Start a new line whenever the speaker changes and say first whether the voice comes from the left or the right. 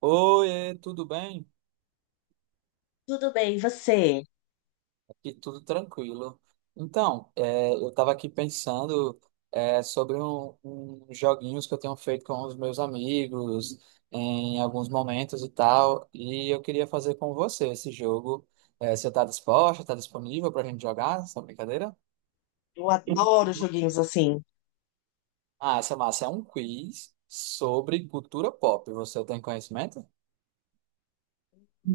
right: Oi, tudo bem?
left: Tudo bem, e você?
right: Aqui tudo tranquilo. Então, eu estava aqui pensando sobre um joguinhos que eu tenho feito com os meus amigos em alguns momentos e tal, e eu queria fazer com você esse jogo. É, você está disposta? Está disponível para a gente jogar essa brincadeira?
left: Eu adoro joguinhos assim.
right: Ah, essa massa é um quiz sobre cultura pop. Você tem conhecimento?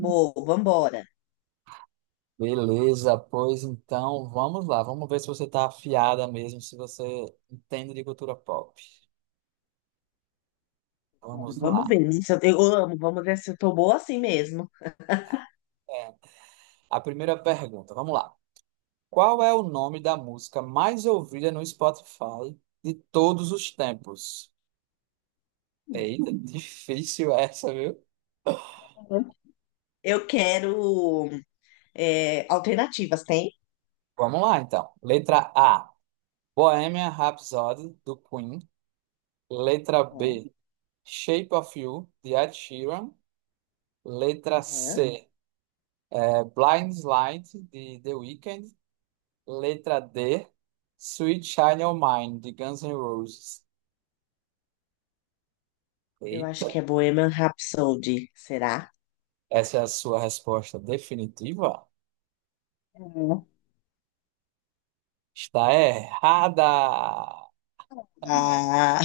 left: Boa, vambora.
right: Beleza, pois então vamos lá, vamos ver se você está afiada mesmo, se você entende de cultura pop.
left: Bora,
right: Vamos
left: vamos
right: lá.
left: ver, né? Se eu amo, vamos ver se eu tô boa assim mesmo.
right: É, a primeira pergunta, vamos lá. Qual é o nome da música mais ouvida no Spotify de todos os tempos? Eita, difícil essa, viu?
left: Uhum. Eu quero alternativas, tem?
right: Vamos lá então. Letra A, Bohemian Rhapsody, do Queen. Letra
left: Uhum,
right: B, Shape of You, de Ed Sheeran. Letra
left: uhum.
right: C, Blind Light, de The Weeknd. Letra D, Sweet Child O' Mine, de Guns N' Roses.
left: Eu acho
right: Eita,
left: que é Bohemian Rhapsody, será?
right: essa é a sua resposta definitiva?
left: Uhum.
right: Está errada!
left: Ah,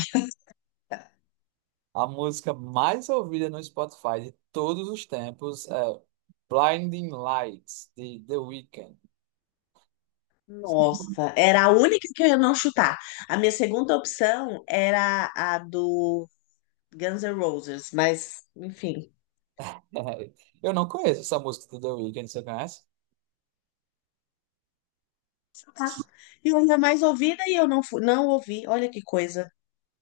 right: A música mais ouvida no Spotify de todos os tempos é Blinding Lights, de The Weeknd.
left: nossa, era a única que eu ia não chutar. A minha segunda opção era a do Guns N' Roses, mas enfim.
right: Eu não conheço essa música do The Weeknd, você conhece?
left: Tá. E ainda mais ouvida e eu não fui, não ouvi. Olha que coisa.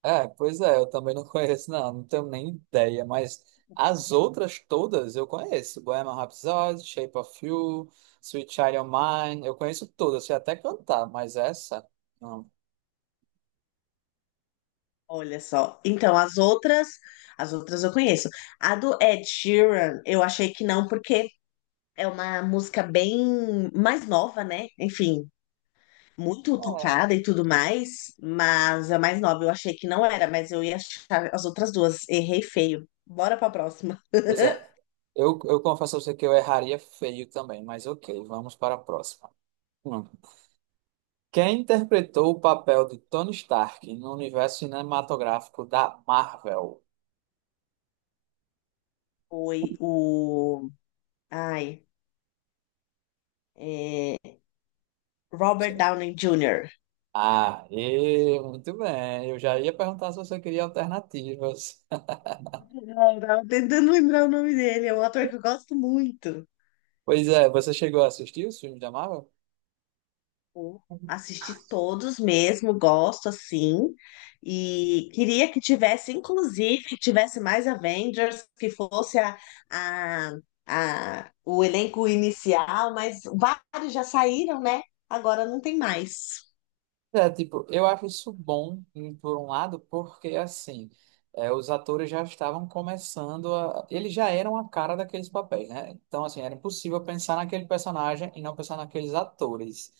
right: É, pois é, eu também não conheço, não, não tenho nem ideia, mas as outras todas eu conheço. Bohemian Rhapsody, Shape of You, Sweet Child O' Mine, eu conheço todas, sei até cantar, mas essa, não.
left: Olha só. Então, as outras eu conheço. A do Ed Sheeran, eu achei que não, porque é uma música bem mais nova, né? Enfim, muito tocada e tudo mais, mas a mais nova eu achei que não era, mas eu ia achar as outras duas. Errei feio. Bora pra próxima.
right: Pois é, eu confesso a você que eu erraria feio também, mas ok, vamos para a próxima. Hum. Quem interpretou o papel de Tony Stark no universo cinematográfico da Marvel?
left: Foi o. Ai. é, Robert
right: Sim.
left: Downey Jr.
right: Ah, e muito bem, eu já ia perguntar se você queria alternativas.
left: Eu tava tentando lembrar o nome dele. É um ator que eu gosto muito.
right: Pois é, você chegou a assistir os filmes da Marvel?
left: Tipo, assisti todos mesmo, gosto assim. E queria que tivesse, inclusive, que tivesse mais Avengers, que fosse a, o elenco inicial, mas vários já saíram, né? Agora não tem mais.
right: É, tipo, eu acho isso bom, por um lado, porque, assim, os atores já estavam começando a... Eles já eram a cara daqueles papéis, né? Então, assim, era impossível pensar naquele personagem e não pensar naqueles atores.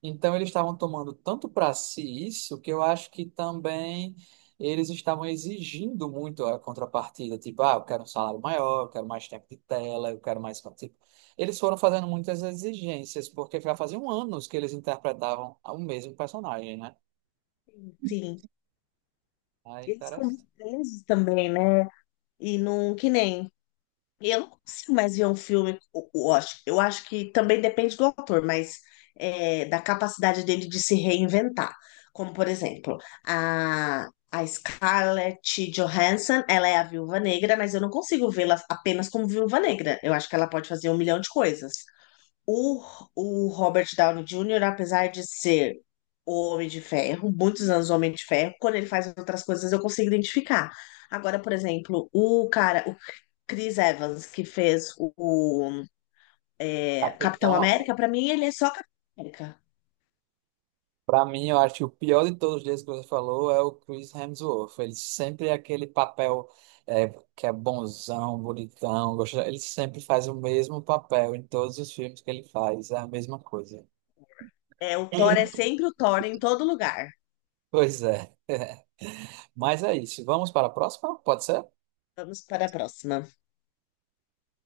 right: Então, eles estavam tomando tanto para si isso, que eu acho que também eles estavam exigindo muito a contrapartida. Tipo, ah, eu quero um salário maior, eu quero mais tempo de tela, eu quero mais... Eles foram fazendo muitas exigências, porque já faziam anos que eles interpretavam o mesmo personagem, né?
left: Sim.
right: Aí,
left: Eles ficam muito
right: interessante.
left: presos também, né? E não, que nem. E eu não consigo mais ver um filme. Eu acho que também depende do autor, mas da capacidade dele de se reinventar. Como, por exemplo, a Scarlett Johansson, ela é a Viúva Negra, mas eu não consigo vê-la apenas como Viúva Negra. Eu acho que ela pode fazer um milhão de coisas. O, o Robert Downey Jr., apesar de ser o Homem de Ferro, muitos anos o Homem de Ferro, quando ele faz outras coisas eu consigo identificar. Agora, por exemplo, o cara, Chris Evans, que fez Capitão
right: Capitão,
left: América, pra mim ele é só Capitão América.
right: para mim, eu acho que o pior de todos eles que você falou é o Chris Hemsworth. Ele sempre é aquele papel é, que é bonzão, bonitão, gostoso. Ele sempre faz o mesmo papel em todos os filmes que ele faz, é a mesma coisa.
left: É, o Thor é sempre o Thor em todo lugar.
right: Pois é. Mas é isso. Vamos para a próxima? Pode ser?
left: Vamos para a próxima.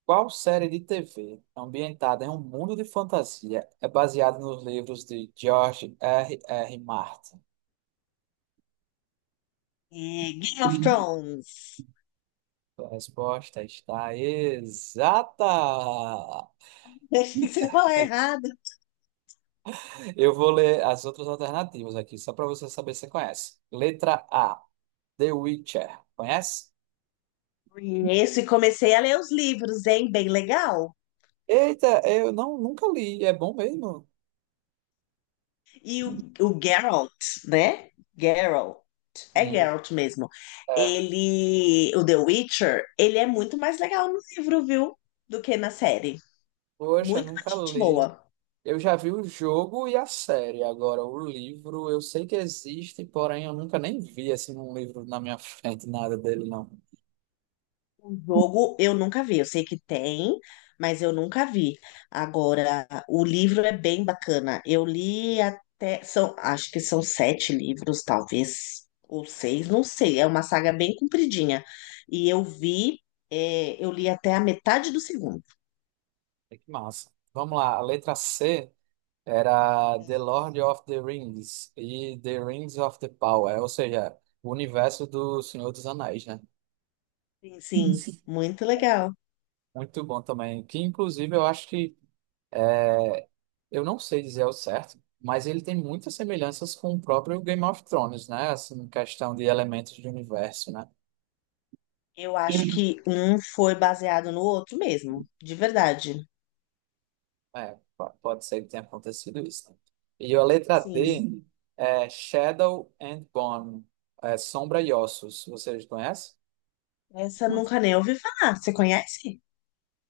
right: Qual série de TV ambientada em um mundo de fantasia é baseada nos livros de George R. R. Martin?
left: É, Game of Thrones.
right: A resposta está exata.
left: Você falar errado.
right: Eu vou ler as outras alternativas aqui, só para você saber se você conhece. Letra A, The Witcher. Conhece?
left: Conheço e comecei a ler os livros, hein? Bem legal.
right: Eita, eu não, nunca li. É bom mesmo?
left: E o Geralt, né? Geralt. É
right: Sim.
left: Geralt mesmo.
right: É.
left: Ele, o The Witcher, ele é muito mais legal no livro, viu? Do que na série.
right: Poxa,
left: Muito mais
right: nunca
left: gente
right: li.
left: boa.
right: Eu já vi o jogo e a série. Agora, o livro eu sei que existe, porém eu nunca nem vi assim um livro na minha frente, nada dele, não.
left: O jogo eu nunca vi, eu sei que tem, mas eu nunca vi. Agora, o livro é bem bacana. Eu li até, são, acho que são sete livros, talvez, ou seis, não sei. É uma saga bem compridinha. E eu vi, eu li até a metade do segundo.
right: É que massa. Vamos lá, a letra C era The Lord of the Rings e The Rings of the Power, ou seja, o universo do Senhor dos Anéis, né?
left: Sim, sim, muito legal.
right: Muito bom também. Que inclusive eu acho que é, eu não sei dizer ao certo, mas ele tem muitas semelhanças com o próprio Game of Thrones, né? Assim, em questão de elementos de universo, né?
left: Eu acho que um foi baseado no outro mesmo, de verdade.
right: É, pode ser que tenha acontecido isso, né? E a letra
left: Sim.
right: D é Shadow and Bone, é Sombra e Ossos. Vocês conhecem?
left: Essa eu nunca nem ouvi falar. Você conhece?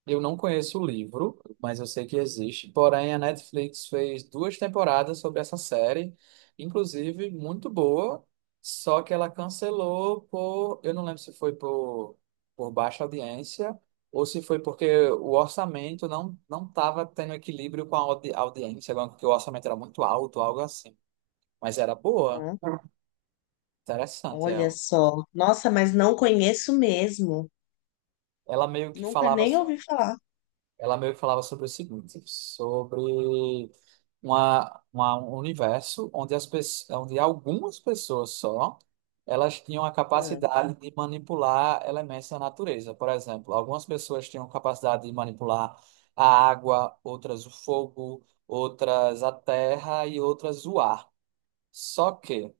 right: Eu não conheço o livro, mas eu sei que existe. Porém, a Netflix fez duas temporadas sobre essa série, inclusive muito boa, só que ela cancelou por, eu não lembro se foi por baixa audiência ou se foi porque o orçamento não estava tendo equilíbrio com a audiência, porque o orçamento era muito alto, algo assim. Mas era boa,
left: Uhum.
right: interessante
left: Olha
right: ela.
left: só. Nossa, mas não conheço mesmo.
right: Ela meio que
left: Nunca
right: falava
left: nem ouvi falar.
right: Ela meio que falava sobre o seguinte, sobre um universo onde algumas pessoas só, elas tinham a
left: Ah,
right: capacidade de manipular elementos da natureza. Por exemplo, algumas pessoas tinham capacidade de manipular a água, outras o fogo, outras a terra e outras o ar. Só que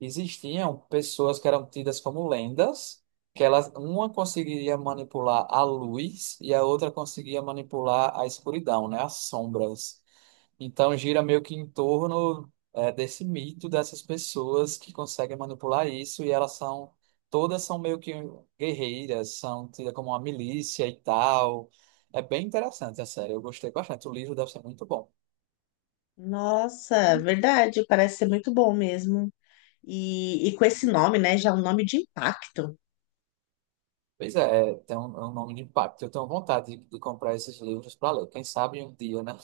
right: existiam pessoas que eram tidas como lendas, que elas, uma conseguiria manipular a luz e a outra conseguia manipular a escuridão, né, as sombras. Então gira meio que em torno desse mito dessas pessoas que conseguem manipular isso e elas são todas são meio que guerreiras, são tidas como uma milícia e tal. É bem interessante a série, eu gostei bastante. O livro deve ser muito bom.
left: nossa, verdade, parece ser muito bom mesmo. E com esse nome, né? Já é um nome de impacto.
right: Pois é, é, é um nome de impacto. Eu tenho vontade de comprar esses livros para ler. Quem sabe um dia, né?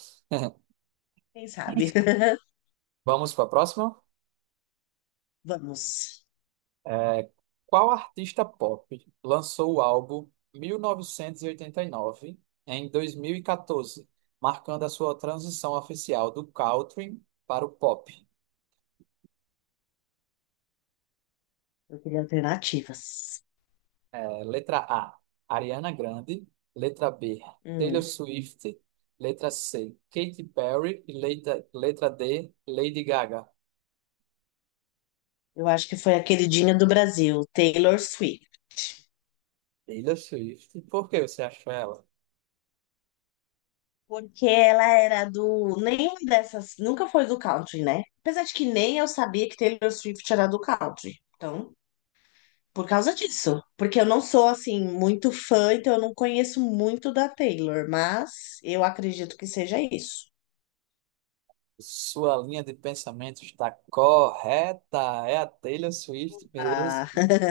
left: Quem sabe?
right: Vamos para a próxima?
left: Vamos.
right: É, qual artista pop lançou o álbum mil novecentos e oitenta e nove em 2014, marcando a sua transição oficial do country para o pop?
left: Eu queria alternativas.
right: É, letra A, Ariana Grande. Letra B, Taylor
left: Hum,
right: Swift. Letra C, Katy Perry. E letra D, Lady Gaga.
left: eu acho que foi a queridinha do Brasil, Taylor Swift.
right: Taylor Swift. E por que você achou ela?
left: Porque ela era do. Nenhuma dessas. Nunca foi do country, né? Apesar de que nem eu sabia que Taylor Swift era do country. Então, por causa disso, porque eu não sou assim muito fã, então eu não conheço muito da Taylor, mas eu acredito que seja isso.
right: Sua linha de pensamento está correta. É a Taylor Swift
left: Ah,
right: mesmo.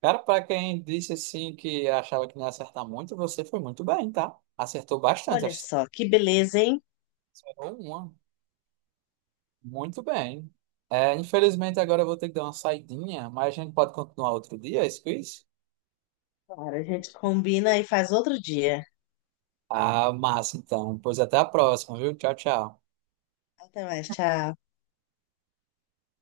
right: Cara, para quem disse assim que achava que não ia acertar muito, você foi muito bem, tá? Acertou bastante.
left: olha
right: Acho que
left: só, que beleza, hein?
right: você errou uma. Muito bem. É, infelizmente, agora eu vou ter que dar uma saidinha, mas a gente pode continuar outro dia, esse quiz?
left: Claro, a gente combina e faz outro dia.
right: Ah, massa, então. Pois até a próxima, viu? Tchau, tchau.
left: Até mais, tchau.